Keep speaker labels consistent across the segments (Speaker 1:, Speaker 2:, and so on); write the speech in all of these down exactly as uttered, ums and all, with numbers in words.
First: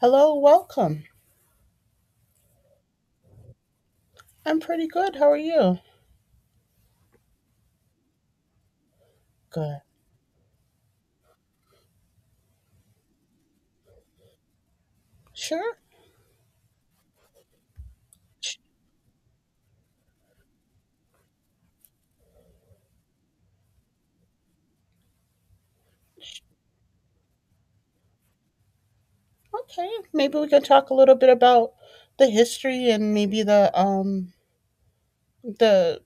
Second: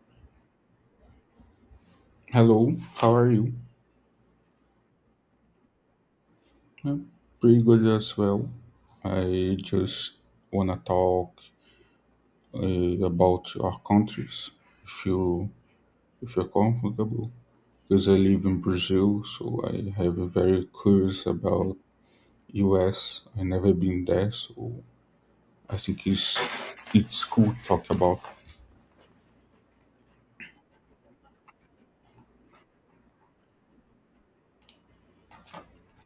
Speaker 1: Hello, welcome.
Speaker 2: Hello, how are you?
Speaker 1: I'm pretty good. How are you?
Speaker 2: I'm pretty good as well. I
Speaker 1: Good.
Speaker 2: just wanna talk uh, about our countries, if you
Speaker 1: Sure.
Speaker 2: if you're comfortable. Because I live
Speaker 1: Sh-
Speaker 2: in Brazil, so I have a very curious about U S. I never been there, so I think it's
Speaker 1: sh-
Speaker 2: it's cool to talk about.
Speaker 1: Okay. Maybe we can talk a little bit about the history and maybe the um the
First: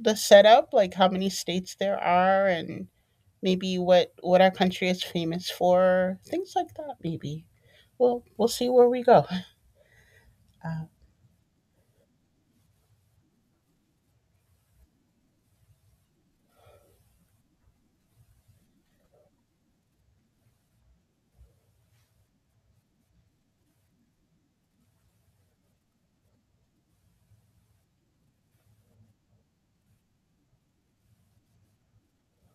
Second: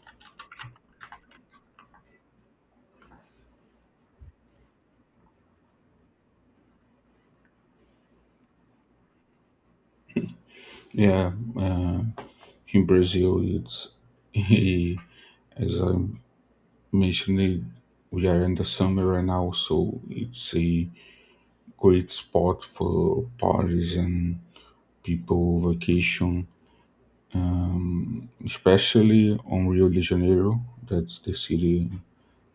Speaker 1: the setup, like how many states there are and maybe what what our country is famous for, things like that maybe. We'll we'll see where we go. Uh,
Speaker 2: Yeah, uh, in Brazil, it's as I mentioned, we are in the summer right now, so it's a great spot for parties and people vacation, especially on Rio de Janeiro. That's the city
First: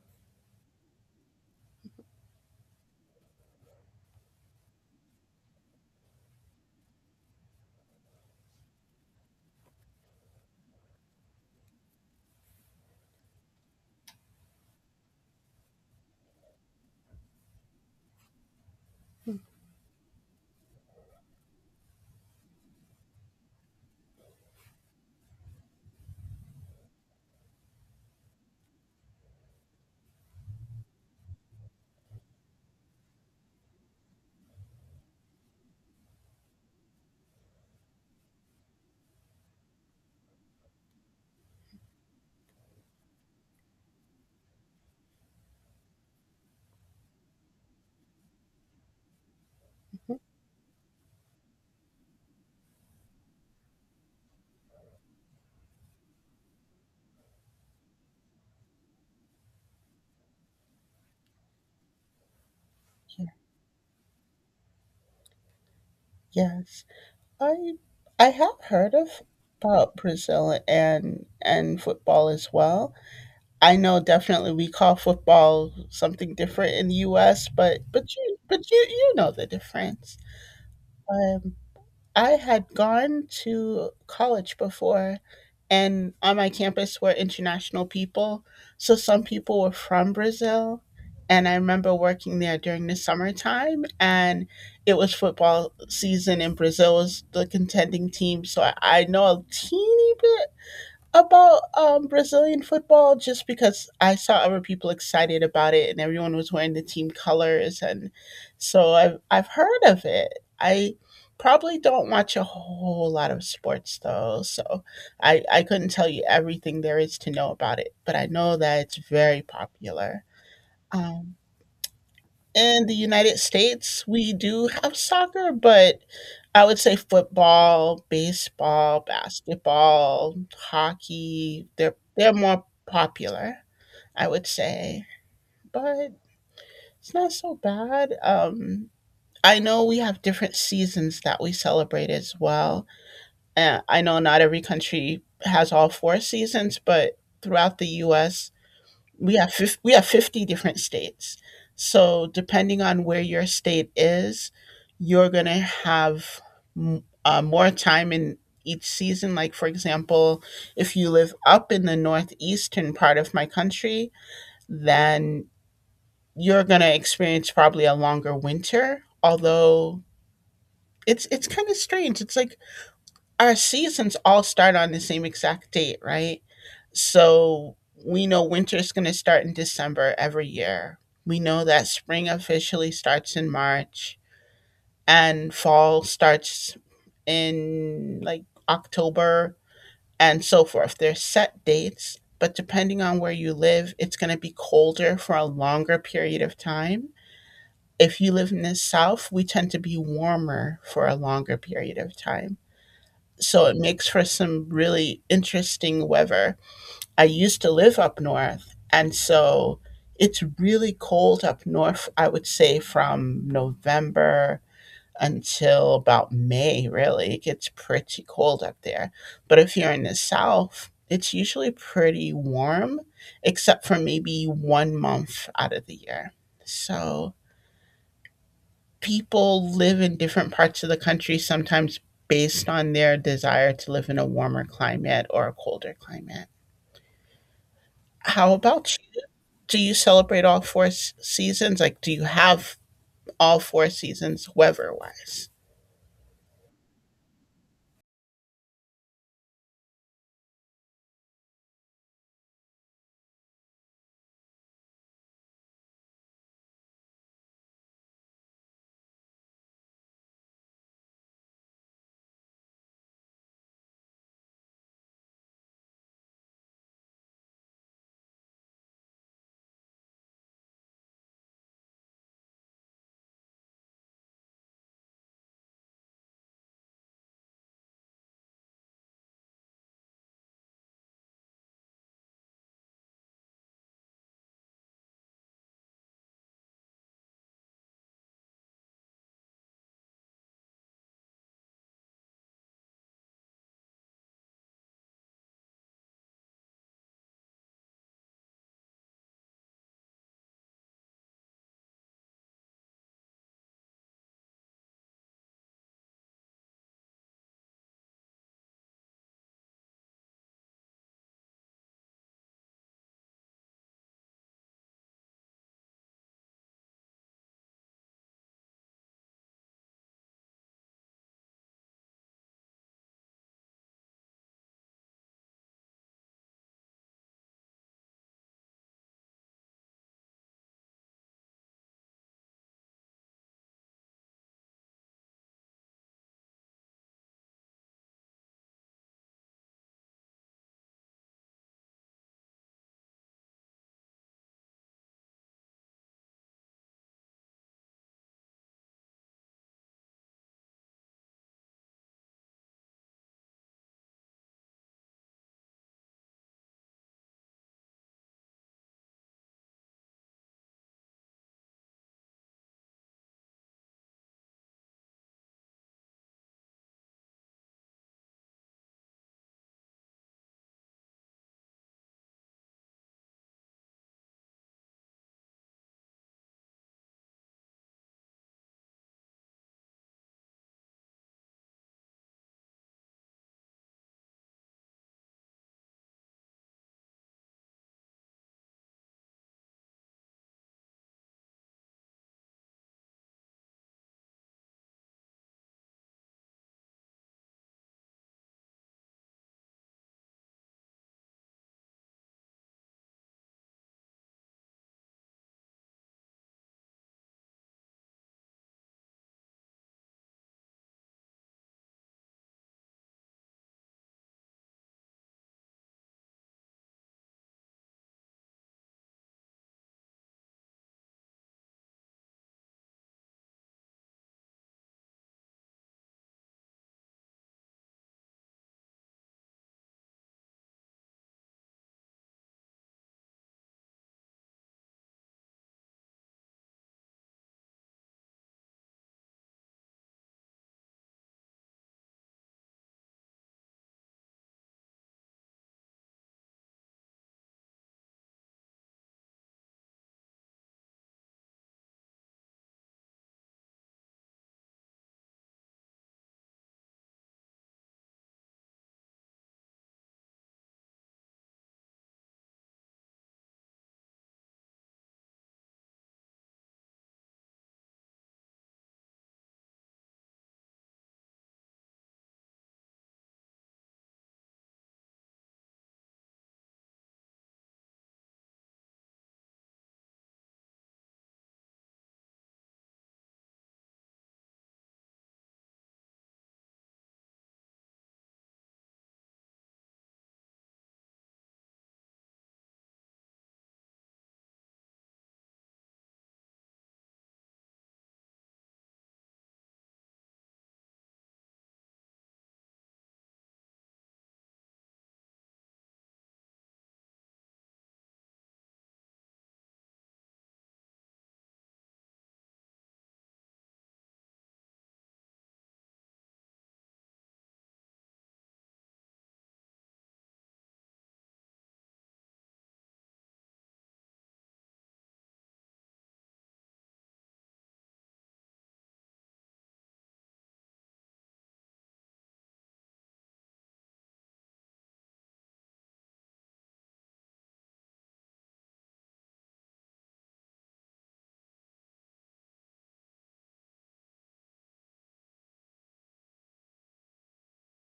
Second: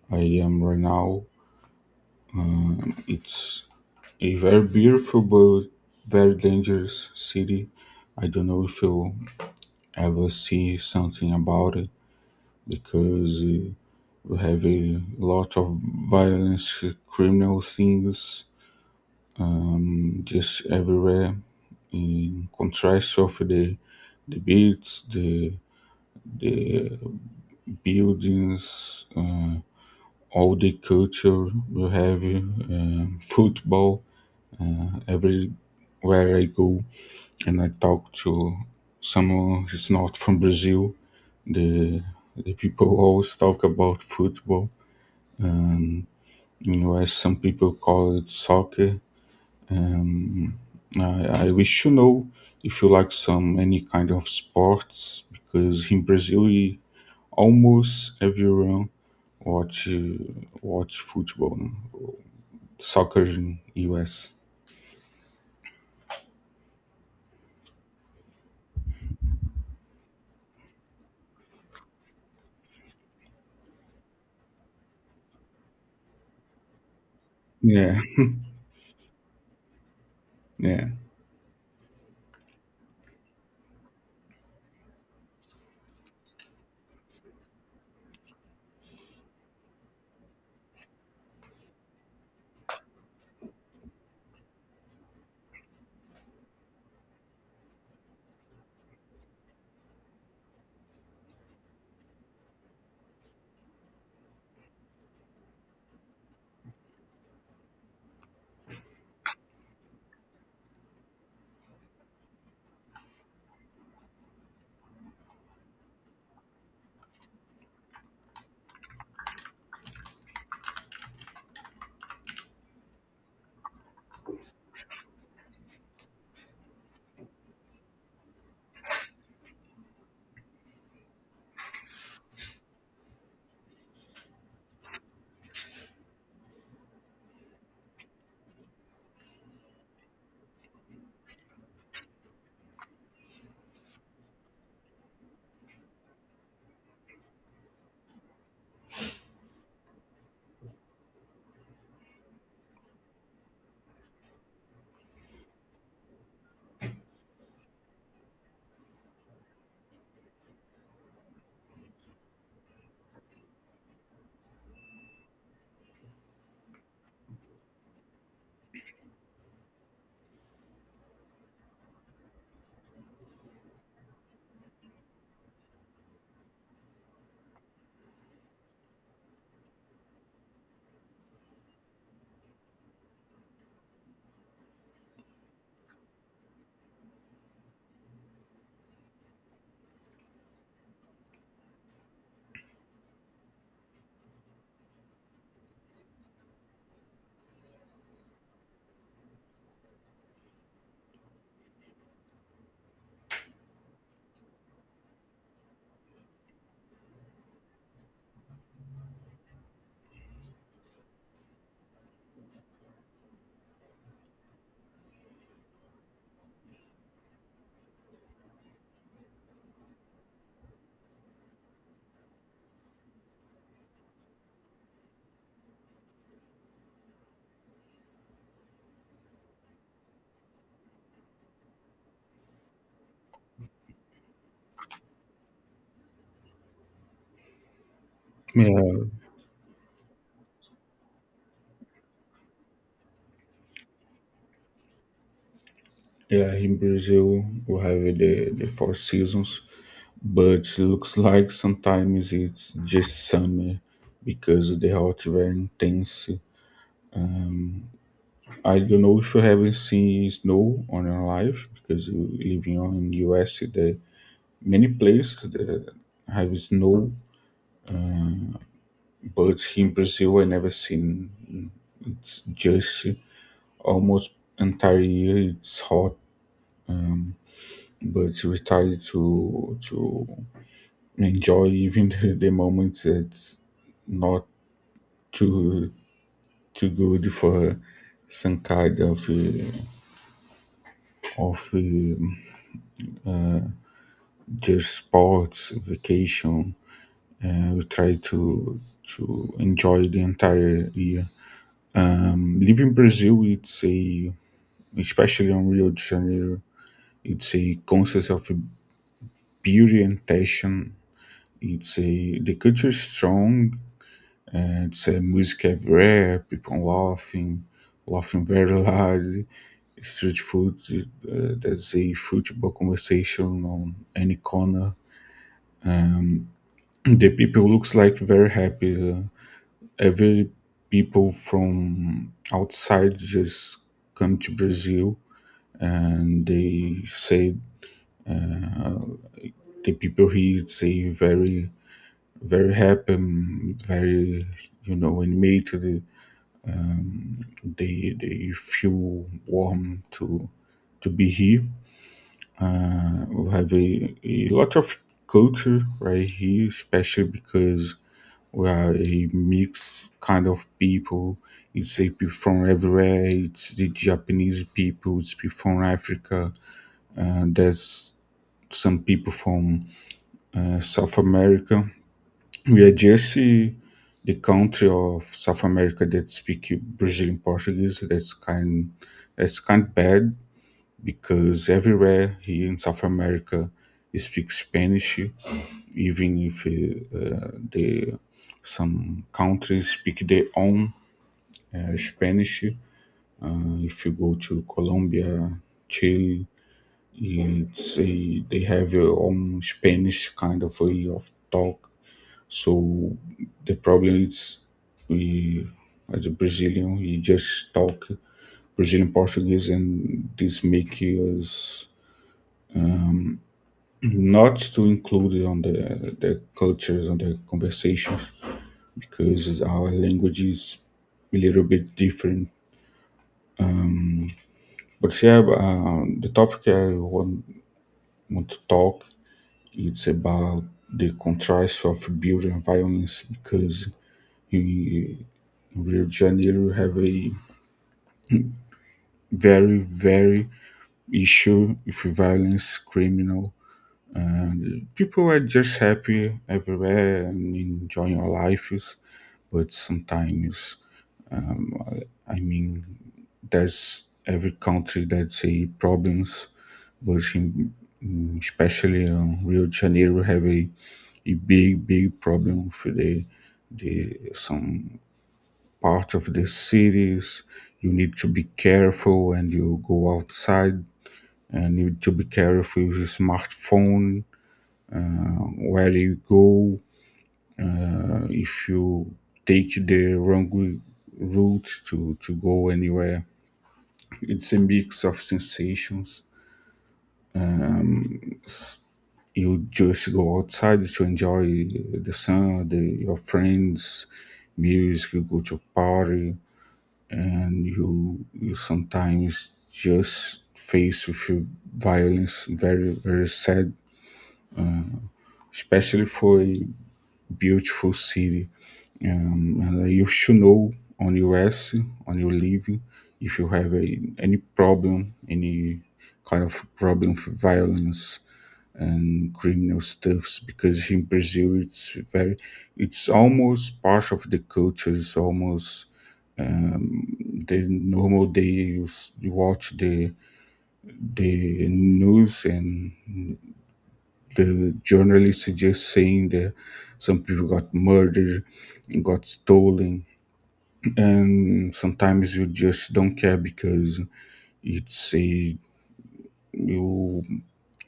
Speaker 2: I am right now. It's a very beautiful but very dangerous city. I don't know if you'll ever see something about it because uh, we have a lot of violence, uh, criminal things just everywhere. In contrast of the the beats, the the buildings, uh, all the culture we have, um football everywhere I go, and I talk to someone who's not from Brazil. The the people always talk about football. In U S, some people call it soccer.
Speaker 1: mhm,
Speaker 2: I, I wish you know if you like some any kind of sports because in Brazil we- almost everyone watch uh, watch football, no? Soccer
Speaker 1: yeah,
Speaker 2: in U S.
Speaker 1: yes. I I have heard of about Brazil and and football as well. I know definitely we call football something different in the U S, but
Speaker 2: Yeah,
Speaker 1: but you but you you know the difference.
Speaker 2: yeah,
Speaker 1: Um, I had gone to college before, and on my campus were international people. So some people were from Brazil, and I remember working there during the summertime, and it was football season, and Brazil was the contending team. So I, I know a teeny bit about um, Brazilian football just because I saw other people excited about it and everyone was wearing the team colors and so I've I've heard of it. I probably don't watch a whole lot of sports though, so I, I couldn't tell you everything there is to know about it, but I know that it's very popular. Um, in the United States, we do have soccer, but I would say football, baseball, basketball, hockey. They're they're more popular, I would say, but it's not so bad. Um, I know we have different seasons that we celebrate as well. Uh, I know not every country has all four seasons, but throughout the U S, we have fif- we have fifty different states, so depending on where your state is, you're going to have m- uh, more time in each season. Like for example, if you live up in the northeastern part of my country, then you're going to experience probably a longer winter. Although it's it's kind of strange, it's like our seasons all start on the same exact date, right? So we know winter is going to start in December every year. We know that spring officially starts in March and fall starts in like October and so forth. There's set dates, but depending on where you live, it's going to be colder for a longer period of time. If you live in the South, we tend to be warmer for a longer period of time, so it makes for some really interesting weather. I used to live up north, and so it's really cold up north, I would say from November until about May, really. It gets pretty cold up there. But if you're in the south, it's usually pretty warm, except for maybe one month out of the year. So people live in different parts of the country sometimes based on their desire to live in a warmer climate or a colder climate. How about
Speaker 2: yeah,
Speaker 1: you? Do you celebrate all four s- seasons? Like, do you have all four seasons weather wise?
Speaker 2: yeah. In Brazil, we have the the four seasons, but looks like sometimes it's just summer because the hot very intense. Um, I don't know if you haven't seen snow on your life because you living on in U S. There many places that have snow, but in Brazil I never seen. It's just almost entire year. It's hot. Um, but we try to to enjoy even the, the moments that's not too too good for some kind of uh, of um just sports vacation. Uh, we try to to enjoy the entire year. Living Brazil, it's a especially on Rio de Janeiro, it's a concept of beauty and passion. It's a the culture is strong. It's a music everywhere, people laughing, laughing very loud, street food, uh, there's a football conversation on any corner. The people looks like very happy. uh, every people from outside just come to Brazil and they say the people here say very very happy, um, very you know animated. They they feel warm to to be here. Uh, we have a, a lot of culture right here, especially because we are a mixed kind of people. It's a people from everywhere. It's the Japanese people. It's people from Africa. Uh, there's some people from uh, South America. We are just uh, the country of South America that speak Brazilian Portuguese. That's kind. That's kind of bad because everywhere here in South America, he speaks Spanish, even if uh, uh, the some countries speak their own uh, Spanish. If you go to Colombia, Chile, it's a, they have their own Spanish kind of way of talk. So the problem is we, as a Brazilian, we just talk Brazilian Portuguese, and this makes us not to include it on the the cultures and the conversations because our language is a little bit different. But yeah, um, the topic I want, want to talk it's about the contrast of beauty and violence because in Rio de Janeiro we have a very very issue with violence criminal. People are just happy everywhere and enjoying our lives, but sometimes I mean there's every country that's a problems, but in, in- especially um, Rio de Janeiro have a, a big big problem with the the some part of the cities. You need to be careful, and you go outside. And you need to be careful with your smartphone, um, where you go. Uh, if you take the wrong route to, to go anywhere, it's a mix of sensations you just go outside to enjoy the sun, the, your friends, music. You go to party, and you you sometimes just face with your violence. Very very sad, especially for a beautiful city. Um, and you should know on U S on your living if you have a, any problem, any kind of problem with violence and criminal stuffs because in Brazil it's very it's almost part of the culture. It's almost the normal day you, s- you watch the the news, and the journalists are just saying that some people got murdered, got stolen, and sometimes you just don't care because it's a you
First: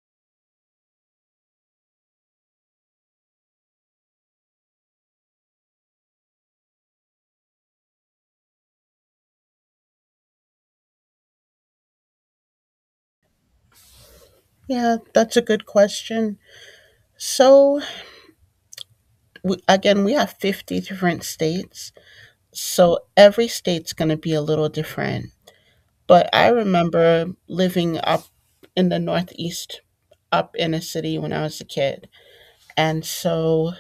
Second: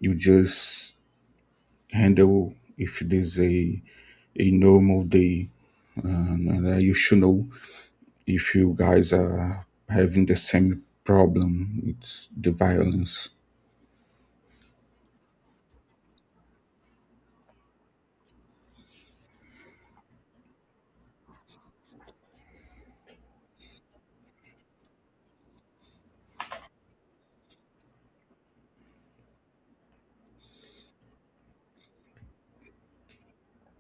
Speaker 2: you just handle if it is a a normal day, and, and uh, you should know if you guys are having the same problem, it's the violence.
Speaker 1: Yeah, that's a good question. So, we, again, we have fifty different states. So, every state's going to be a little different. But I remember living up in the Northeast, up in a city when I was a kid. And so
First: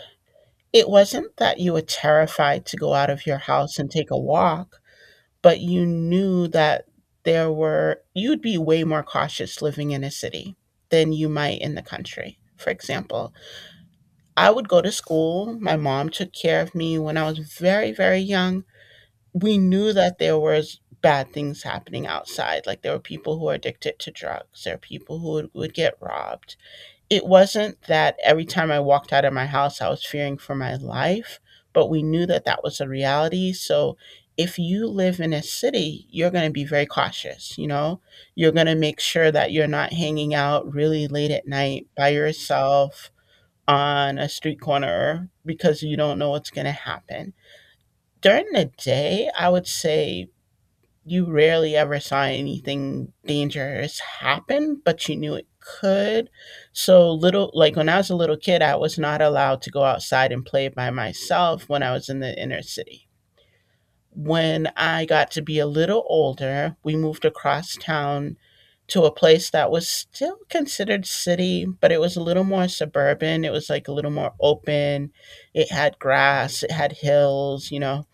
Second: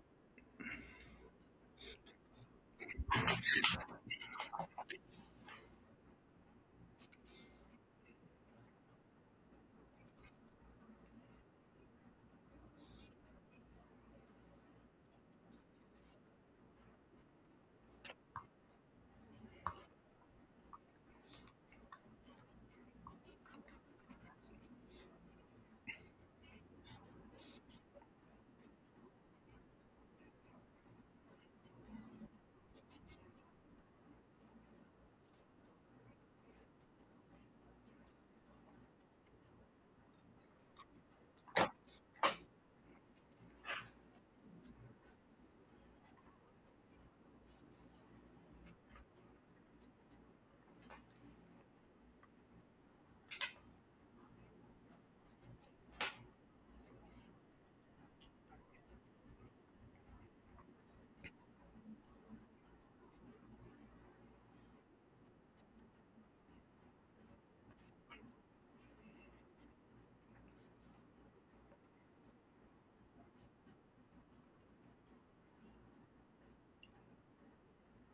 Speaker 1: it wasn't that you were terrified to go out of your house and take a walk, but you knew that there were, you'd be way more cautious living in a city than you might in the country. For example, I would go to school. My mom took care of me when I was very, very young. We knew that there was bad things happening outside. Like there were people who were addicted to drugs. There were people who would, would get robbed. It wasn't that every time I walked out of my house, I was fearing for my life, but we knew that that was a reality. So if you live in a city, you're going to be very cautious. You know, you're going to make sure that you're not hanging out really late at night by yourself on a street corner because you don't know what's going to happen. During the day, I would say you rarely ever saw anything dangerous happen, but you knew it could. So little, like when I was a little kid, I was not allowed to go outside and play by myself when I was in the inner city. When I got to be a little older, we moved across town to a place that was still considered city, but it was a little more suburban. It was like a little more open. It had grass, it had hills, you know,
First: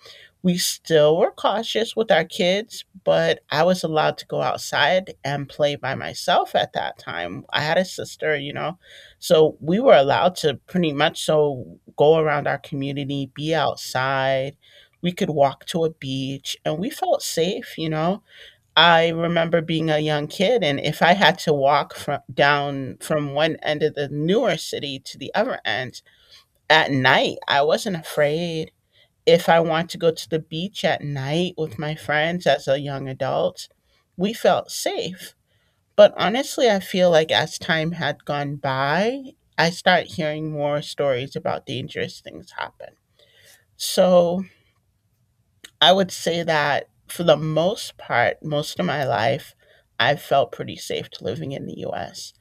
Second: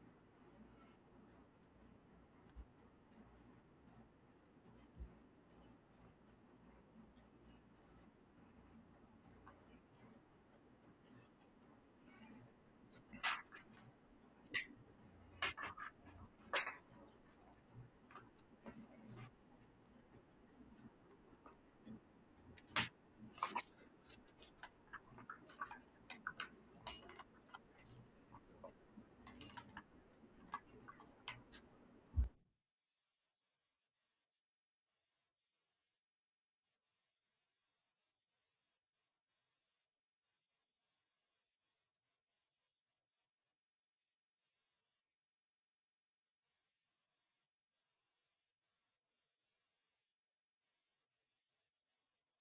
Speaker 1: we still were cautious with our kids, but I was allowed to go outside and play by myself at that time. I had a sister, you know, so we were allowed to pretty much so go around our community, be outside. We could walk to a beach and we felt safe, you know. I remember being a young kid, and if I had to walk from down from one end of the newer city to the other end at night, I wasn't afraid. If I want to go to the beach at night with my friends as a young adult, we felt safe. But honestly, I feel like as time had gone by, I start hearing more stories about dangerous things happen. So I would say that for the most part, most of my life, I felt pretty safe to living in the U S.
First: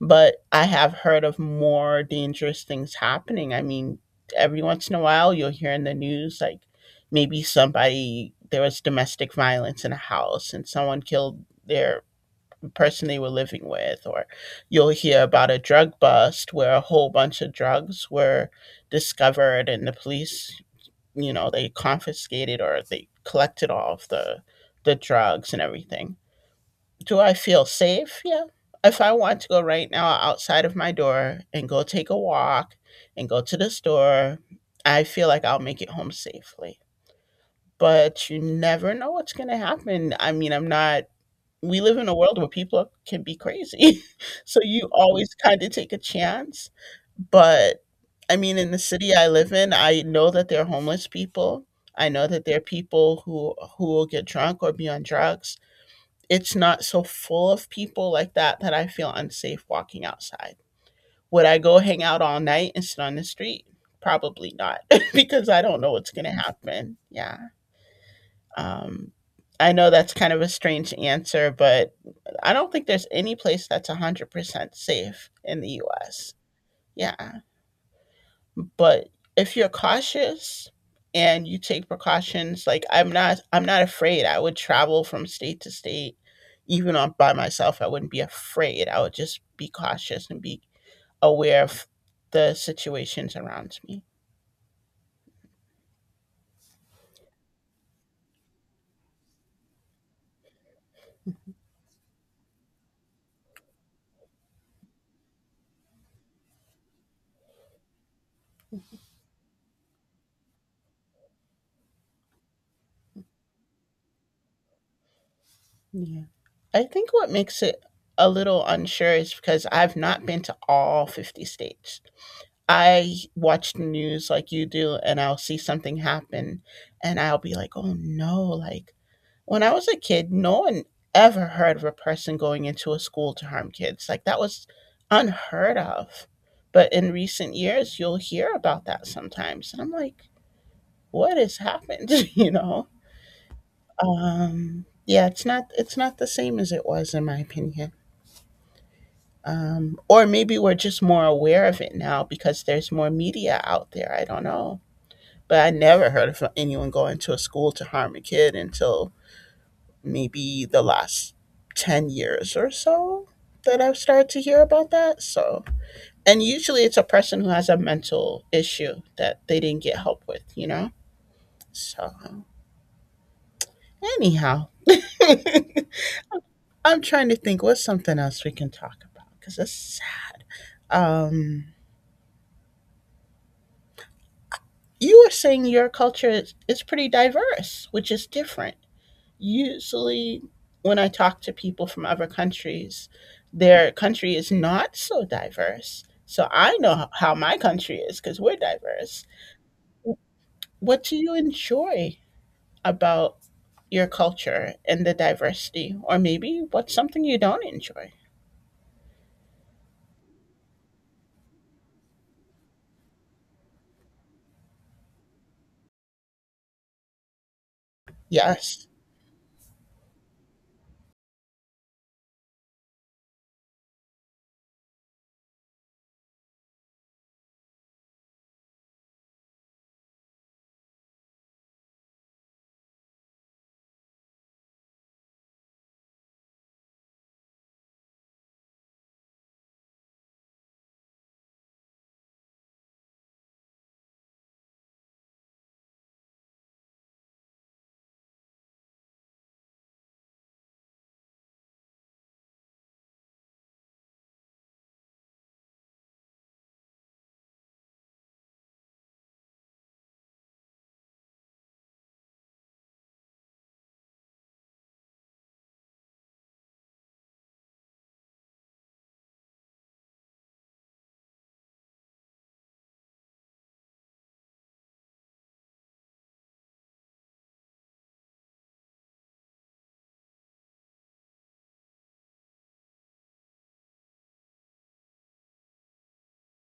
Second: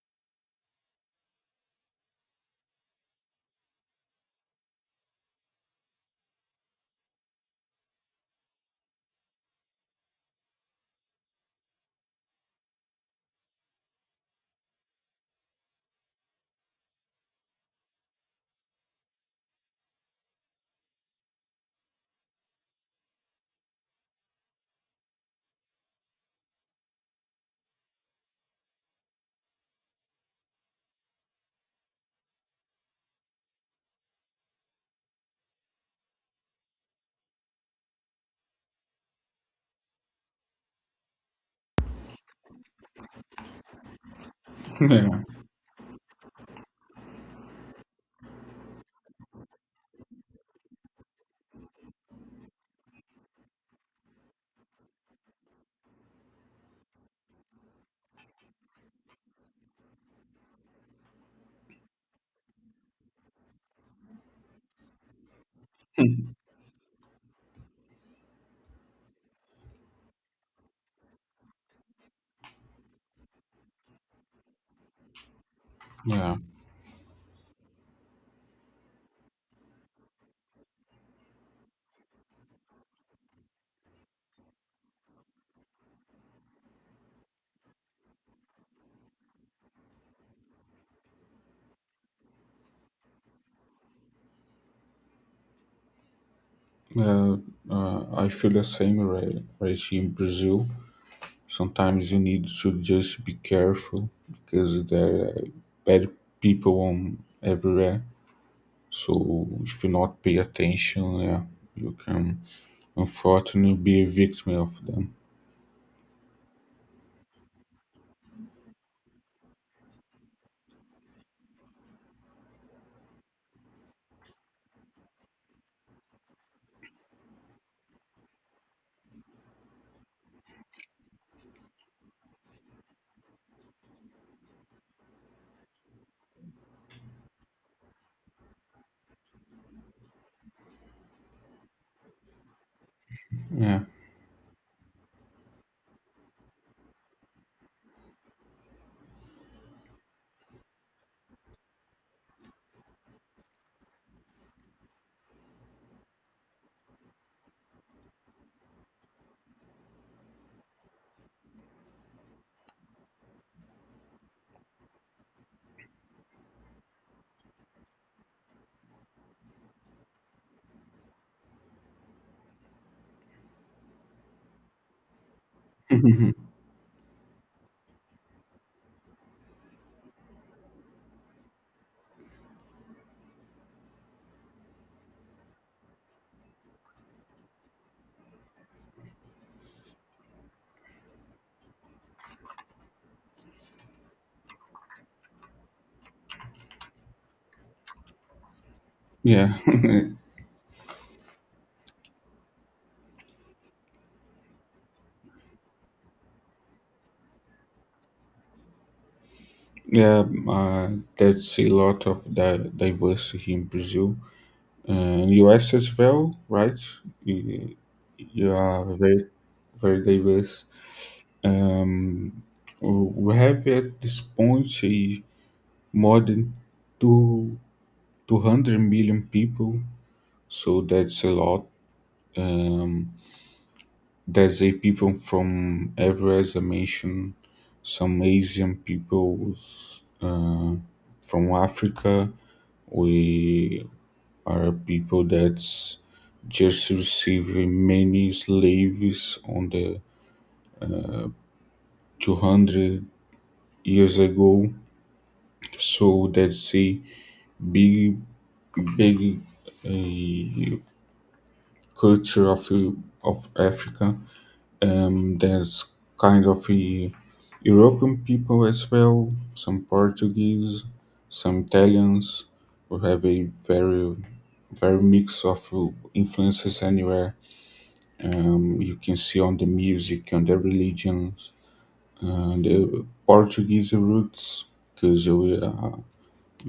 Speaker 1: But I have heard of more dangerous things happening. I mean, every once in a while, you'll hear in the news like maybe somebody, there was domestic violence in a house and someone killed their person they were living with, or you'll hear about a drug bust where a whole bunch of drugs were discovered and the police, you know, they confiscated or they collected all of the the drugs and everything. Do I feel safe? Yeah. If I want to go right now outside of my door and go take a walk and go to the store, I feel like I'll make it home safely. But you never know what's going to happen. I mean, I'm not, we live in a world where people can be crazy. So you always kind of take a chance. But I mean, in the city I live in, I know that there are homeless people. I know that there are people who who will get drunk or be on drugs. It's not so full of people like that that I feel unsafe walking outside. Would I go hang out all night and sit on the street? Probably not, because I don't know what's going to happen. Yeah. Um, I know that's kind of a strange answer, but I don't think there's any place that's one hundred percent safe in the U S. Yeah. But if you're cautious and you take precautions, like I'm not I'm not afraid. I would travel from state to state even on by myself. I wouldn't be afraid. I would just be cautious and be aware of the situations around me.
Speaker 2: Uh, uh, I feel the same, Ra- Reishi, in Brazil. Sometimes you need to just be careful because there are bad people on everywhere. So if you not pay attention, yeah, you can unfortunately be a victim of them.
Speaker 1: Yeah. I think what makes it a little unsure is because I've not been to all fifty states. I watch the news like you do, and I'll see something happen, and I'll be like, oh no, like when I was a kid, no one ever heard of a person going into a school to harm kids. Like that was unheard of. But in recent years, you'll hear about that sometimes. And I'm like, what has happened? You know?
Speaker 2: Yeah,
Speaker 1: Um, yeah, it's not it's not the same as it was in my opinion. Um, or maybe we're just more aware of it now because there's more media out there. I don't know. But I never heard of anyone going to a school to harm a kid until maybe the last ten years or so that I've started to hear about that. So, and usually it's a person who has a mental issue that they didn't get help with, you know? So, anyhow, I'm trying to think what's something else we can talk about because it's, um, you were saying your culture is, is pretty diverse, which is different. Usually, when I talk to people from other countries, their country is not so diverse. So I know h- how my country is because we're diverse.
Speaker 2: yeah,
Speaker 1: What do you enjoy about your culture and the diversity? Or maybe what's something you don't enjoy?
Speaker 2: yeah. Uh, that's a lot of di- diversity in Brazil. And U S as well, right? You, you are
Speaker 1: Yes,
Speaker 2: very very diverse. Um, we have at this point a more than two two hundred million people, so that's a lot. Um, there's a people from everywhere, as I mentioned, some Asian peoples uh, from Africa. We are people that's just received many slaves on the two hundred years ago, so that's a big, big uh, culture of of Africa. Um, there's kind of a European people as well, some Portuguese, some Italians. We have a very very mix of influences anywhere. Um, you can see on the music, on the religions, And uh, Portuguese roots, because we, uh,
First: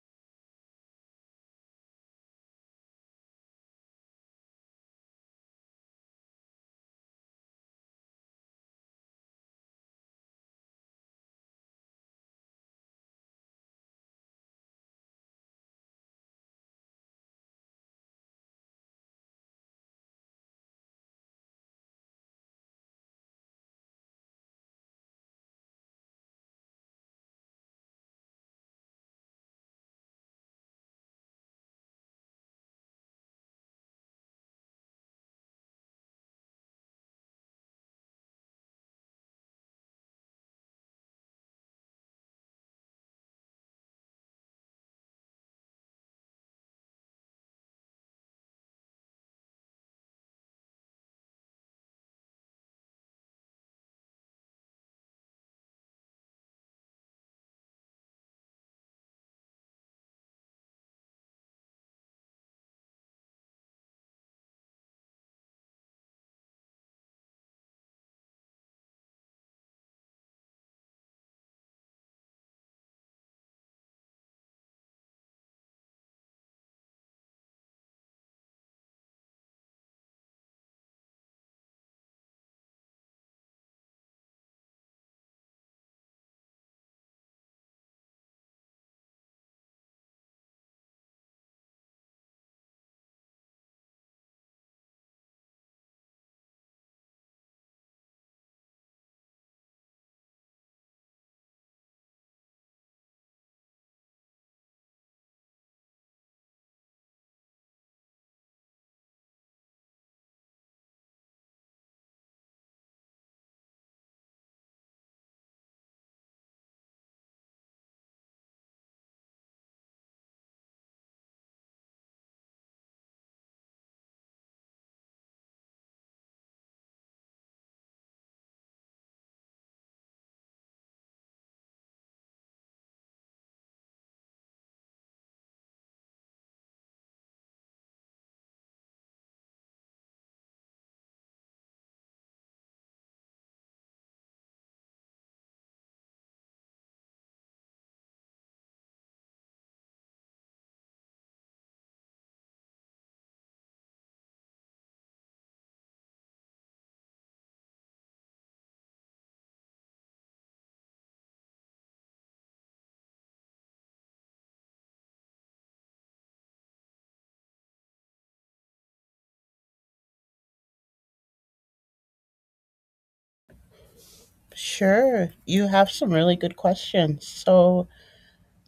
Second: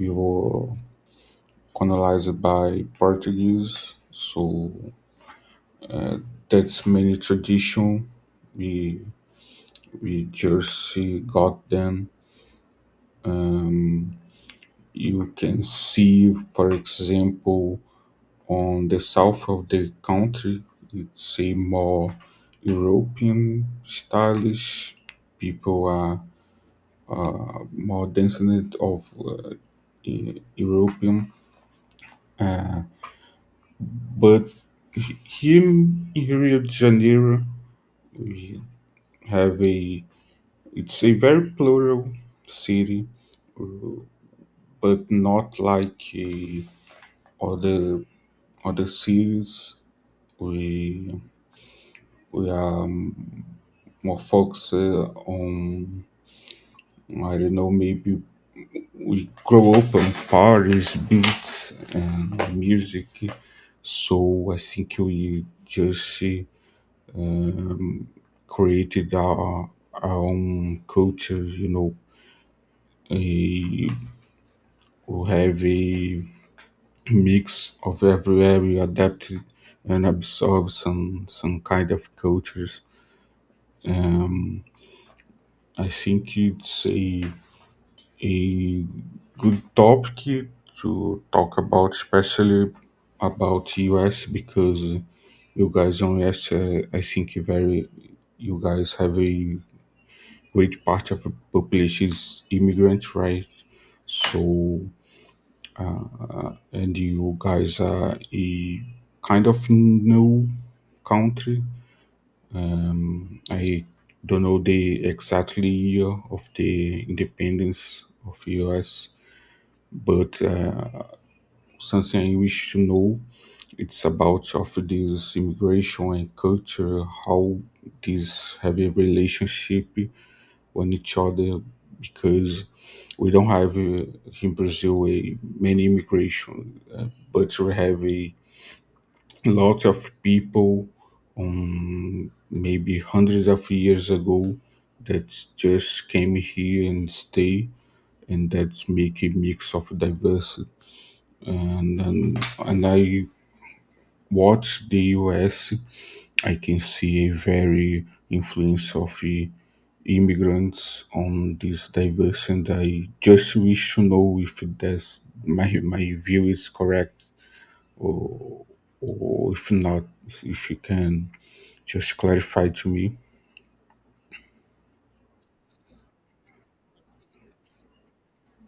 Speaker 2: we were colonized by Portuguese, so that's many tradition. We we just uh, got them. You can see, for example, on the south of the country, it's a more European stylish. People are more descendant of uh, E- European uh, But he- him in Rio de Janeiro, we have a it's a very plural city, but not like eh, other other cities. We we are um, more focused uh, on I don't know maybe we grow up on parties, beats, and music. So I think we just eh, um, created our, our own culture, you know. eh, We have a mix of everywhere we adapted and absorb some some kind of cultures. Um, I think it's a a good topic to talk about, especially about U S because you guys on U S, uh, I think you very you guys have a great part of the population is immigrant, right? So, and you guys are a kind of new country. I don't know the exactly year of the independence of U S, but uh, something I wish to know it's about of this immigration and culture, how these have a relationship on each other because we don't have uh, in Brazil a many immigration, uh, but we have a lot of people um, maybe hundreds of years ago that just came here and stay, and that's make a mix of diversity. And and, and I watch the U S. I can see a very influence of. uh, immigrants on this diverse, and I just wish to know if that's my my view is correct, or or if not, if you can just clarify to me.
Speaker 1: sure. You have some really good questions. So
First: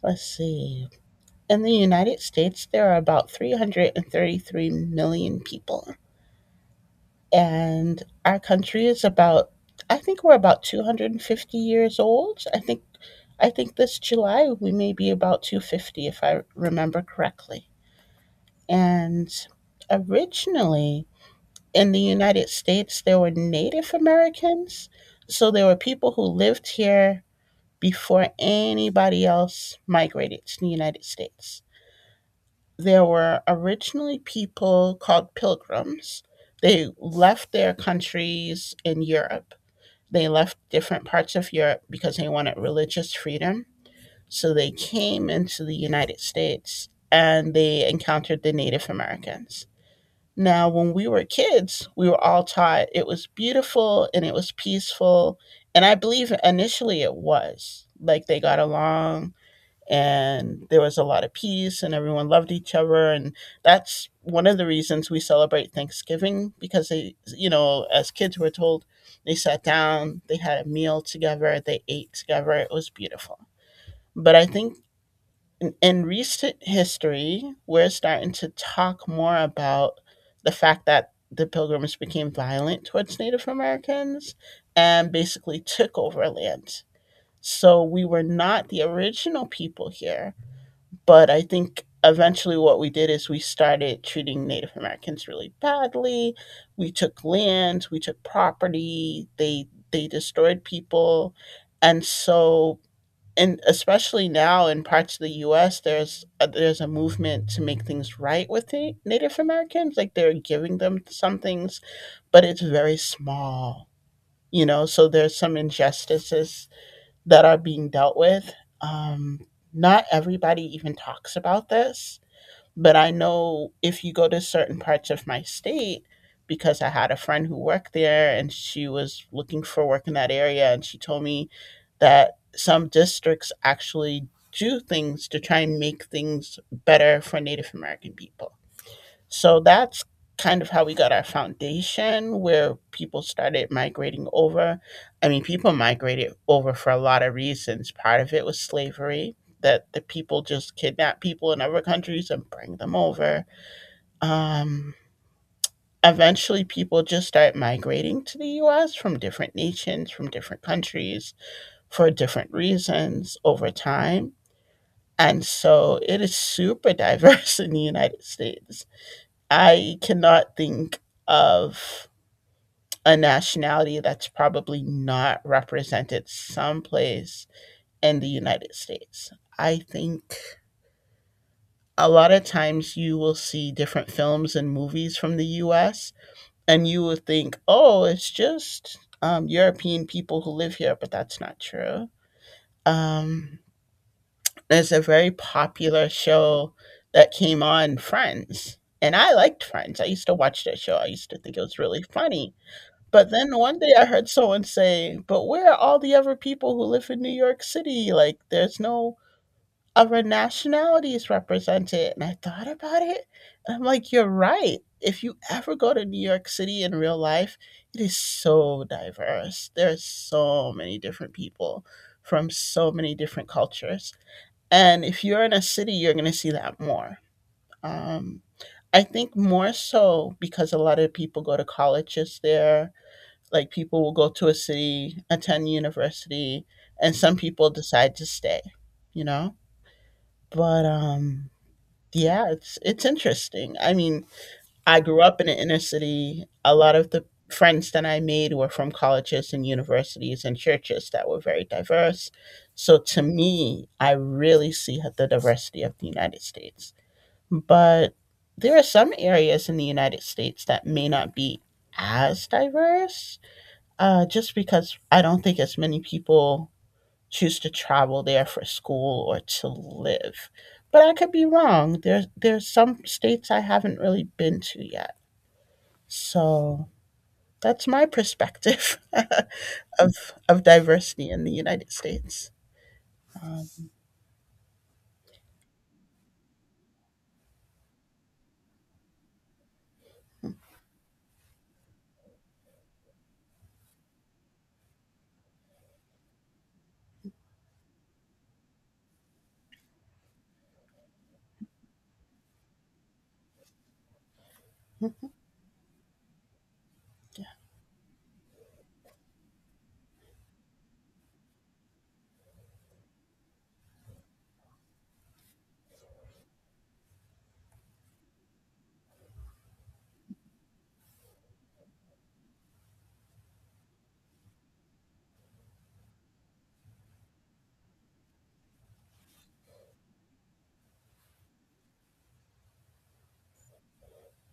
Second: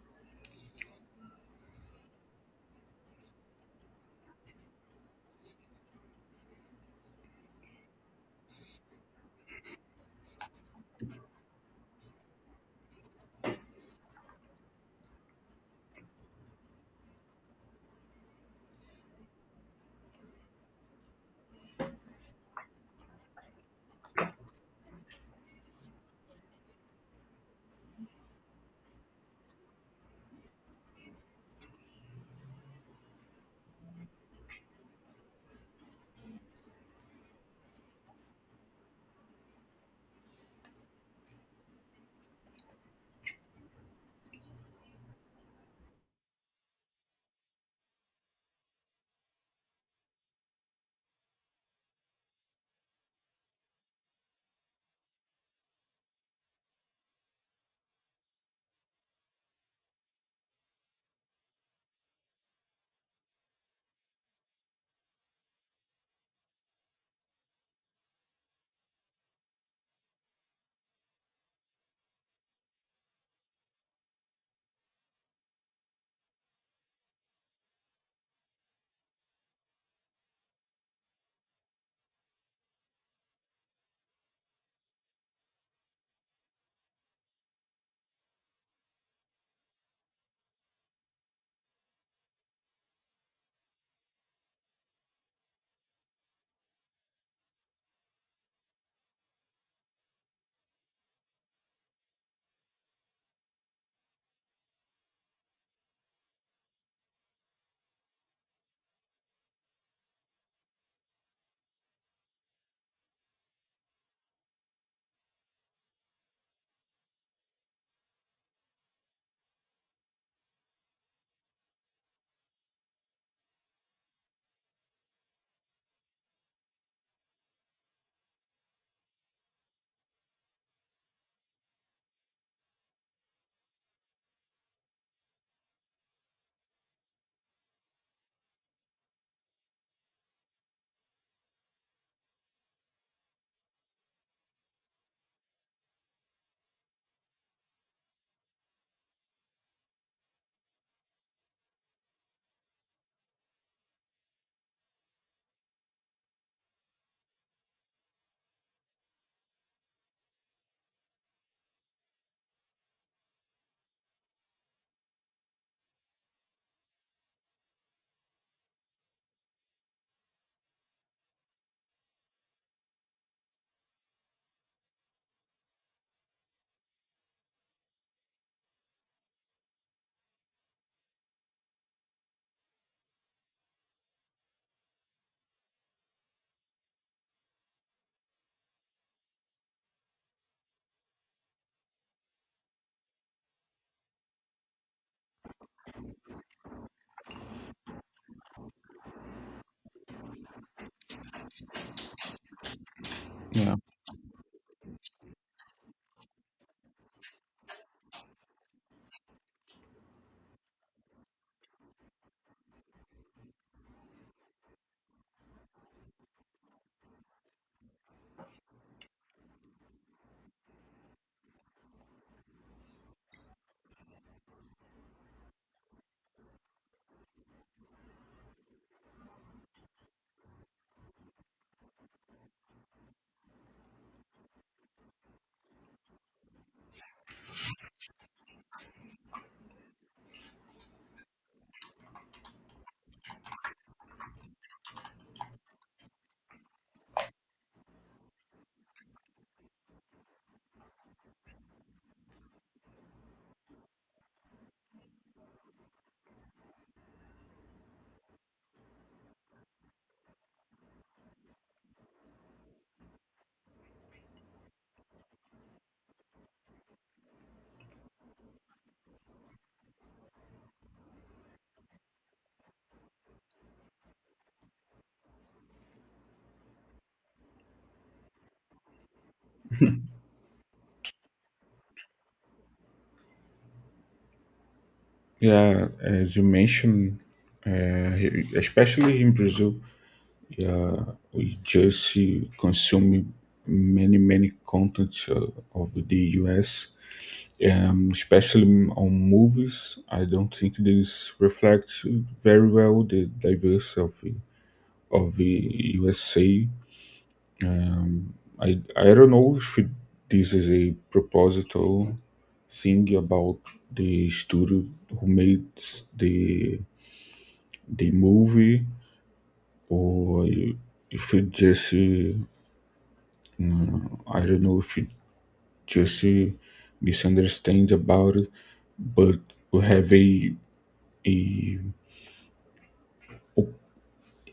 Speaker 1: let's see. In the United States, there are about three hundred thirty-three million people. And our country is about, I think we're about two hundred fifty years old. I think, I think this July we may be about two hundred fifty if I remember correctly. And originally in the United States there were Native Americans, so there were people who lived here before anybody else migrated to the United States. There were originally people called pilgrims. They left their countries in Europe, they left different parts of Europe because they wanted religious freedom. So they came into the United States and they encountered the Native Americans. Now, when we were kids, we were all taught it was beautiful and it was peaceful. And I believe initially it was like they got along, and there was a lot of peace and everyone loved each other, and that's one of the reasons we celebrate Thanksgiving, because they you know as kids, were told they sat down, they had a meal together, they ate together, it was beautiful. But I think in, in recent history we're starting to talk more about the fact that the pilgrims became violent towards Native Americans and basically took over land. So we were not the original people here, but I think eventually what we did is we started treating Native Americans really badly. We took land, we took property, they they destroyed people. And so, and especially now in parts of the U S, there's a, there's a movement to make things right with the Native Americans, like they're giving them some things, but it's very small, you know, so there's some injustices that are being dealt with. Um, Not everybody even talks about this, but I know if you go to certain parts of my state, because I had a friend who worked there and she was looking for work in that area, and she told me that some districts actually do things to try and make things better for Native American people. So that's kind of how we got our foundation where people started migrating over. I mean, people migrated over for a lot of reasons. Part of it was slavery, that the people just kidnap people in other countries and bring them over. Um, Eventually, people just start migrating to the U S from different nations, from different countries for different reasons over time. And so it is super diverse in the United States. I cannot think of a nationality that's probably not represented someplace in the United States. I think a lot of times you will see different films and movies from the U S, and you will think, oh, it's just um, European people who live here, but that's not true. Um, there's a very popular show that came on, Friends. And I liked Friends. I used to watch that show. I used to think it was really funny. But then
Speaker 2: Yeah,
Speaker 1: one day I heard someone say, "But where are all the other people who live in New York City? Like, there's no other nationalities represented." And I thought about it, and I'm like, "You're right. If you ever go to New York City in real life, it is so diverse. There's so many different people from so many different cultures, and if you're in a city, you're going to see that more." Um, I think more so because a lot of people go to colleges there, like people will go to a city, attend university, and some people decide to stay, you know? But um yeah, it's it's interesting. I mean, I grew up in an inner city. A lot of the friends that I made were from colleges and universities and churches that were very diverse. So to me, I really see the diversity of the United States. But there are some areas in the United States that may not be as diverse, uh, just because I don't think as many people choose to travel there for school or to live. But I could be wrong. There's there's some states I haven't really been to yet. So that's my perspective of of diversity in the United States. Um,
Speaker 2: yeah, as you mentioned, uh, here- especially in Brazil, yeah, we just see- consume many many content uh, of the U S, um, especially on movies. I don't think this reflects very well the diversity of the, of the U S A. Um, I I don't know if it, this is a proposital thing about the studio who made the the movie, or if it just uh, mm, I don't know if it just uh, misunderstands about it, but we have a a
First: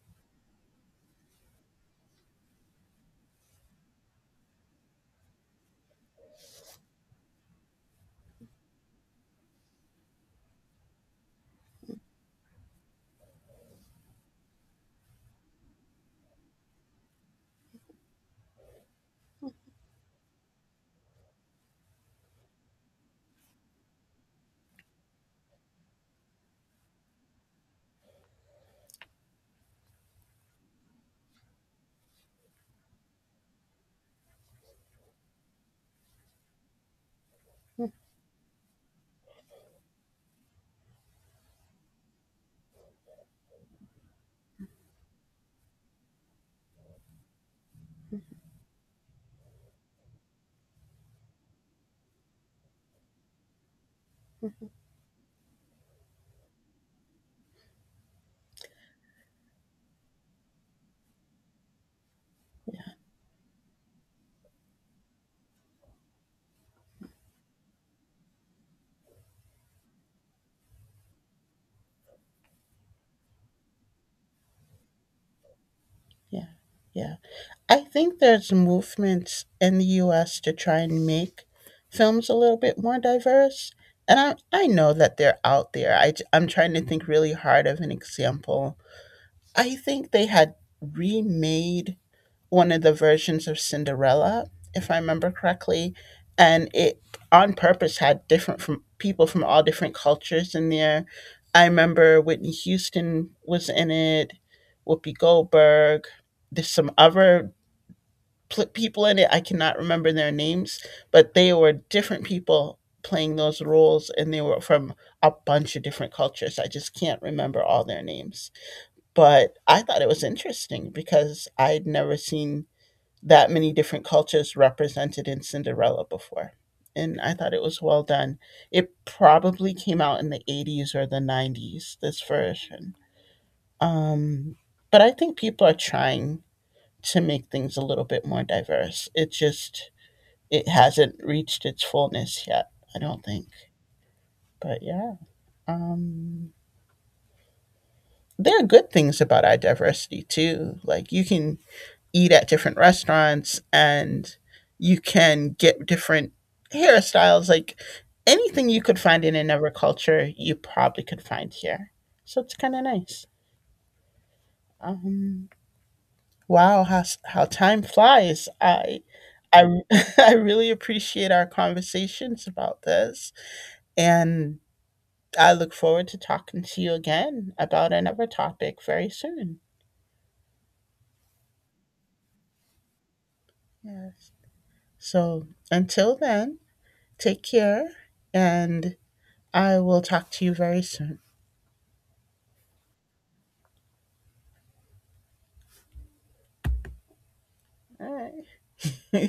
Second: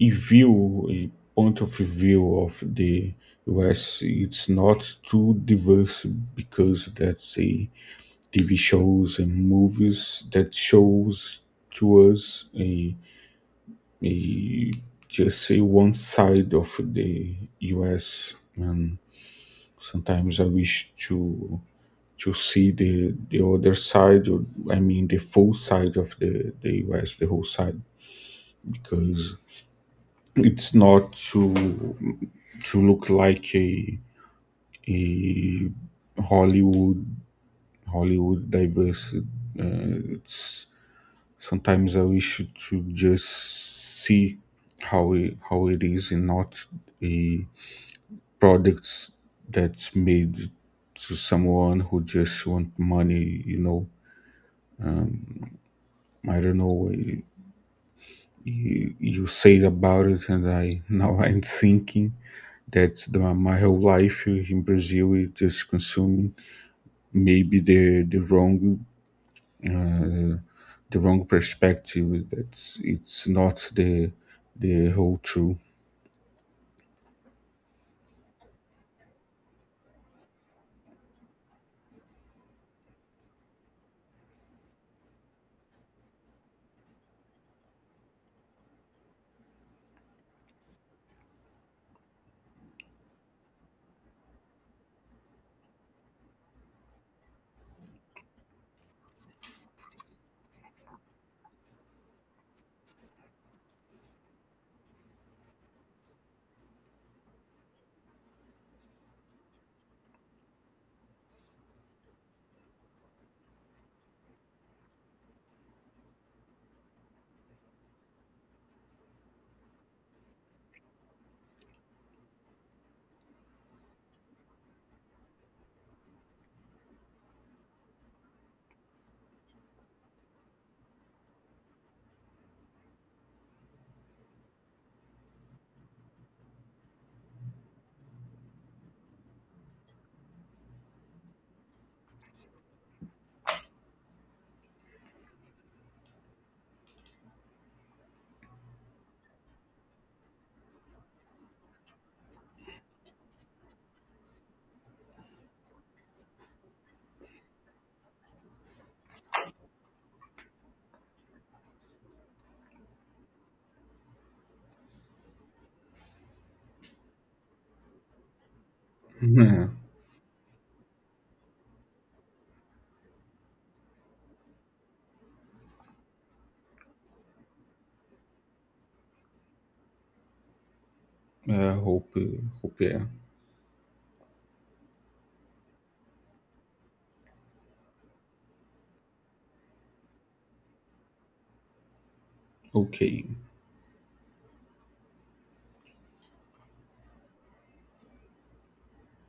Speaker 2: If view a point of view of the U S. It's not too diverse because that's a T V shows and movies that shows to us a, a just say one side of the U S, and sometimes I wish to to see the the other side, or I mean the full side of the, the U S, the whole side because it's not too to look like a a Hollywood Hollywood diverse. Uh, it's Sometimes I wish to just see how it, how it is and not a products that's made to someone who just want money. You know, I don't know. uh, You, you said about it, and I now I'm thinking that the, my whole life in Brazil is just consuming maybe the the wrong uh, the wrong perspective that's it's not the the whole truth.
Speaker 1: yeah, yeah. I think there's movements in the U S to try and make films a little bit more diverse. And I, I know that they're out there. I am trying to think really hard of an example. I think they had remade one of the versions of Cinderella, if I remember correctly. And it on purpose had different from people from all different cultures in there. I remember Whitney Houston was in it, Whoopi Goldberg. There's some other pl- people in it. I cannot remember their names, but they were different people playing those roles, and they were from a bunch of different cultures. I just can't remember all their names. But I thought it was interesting because I'd never seen that many different cultures represented in Cinderella before. And I thought it was well done. It probably came out in the eighties or the nineties, this version. Um, but I think people are trying to make things a little bit more diverse. It just, it hasn't reached its fullness yet, I don't think. But yeah, um, there are good things about our diversity too. Like you can eat at different restaurants and you can get different hairstyles. Like anything you could find in another culture, you probably could find here. So it's kind of nice. Um, wow, how s- how time flies. I I
Speaker 2: Yeah.
Speaker 1: I really appreciate our conversations about this, and I look forward to talking to you again about another topic very soon.
Speaker 2: uh, hope uh, hope yeah.
Speaker 1: Yes. So until then, take care, and I will talk to you very soon.
Speaker 2: Okay.
Speaker 1: All right.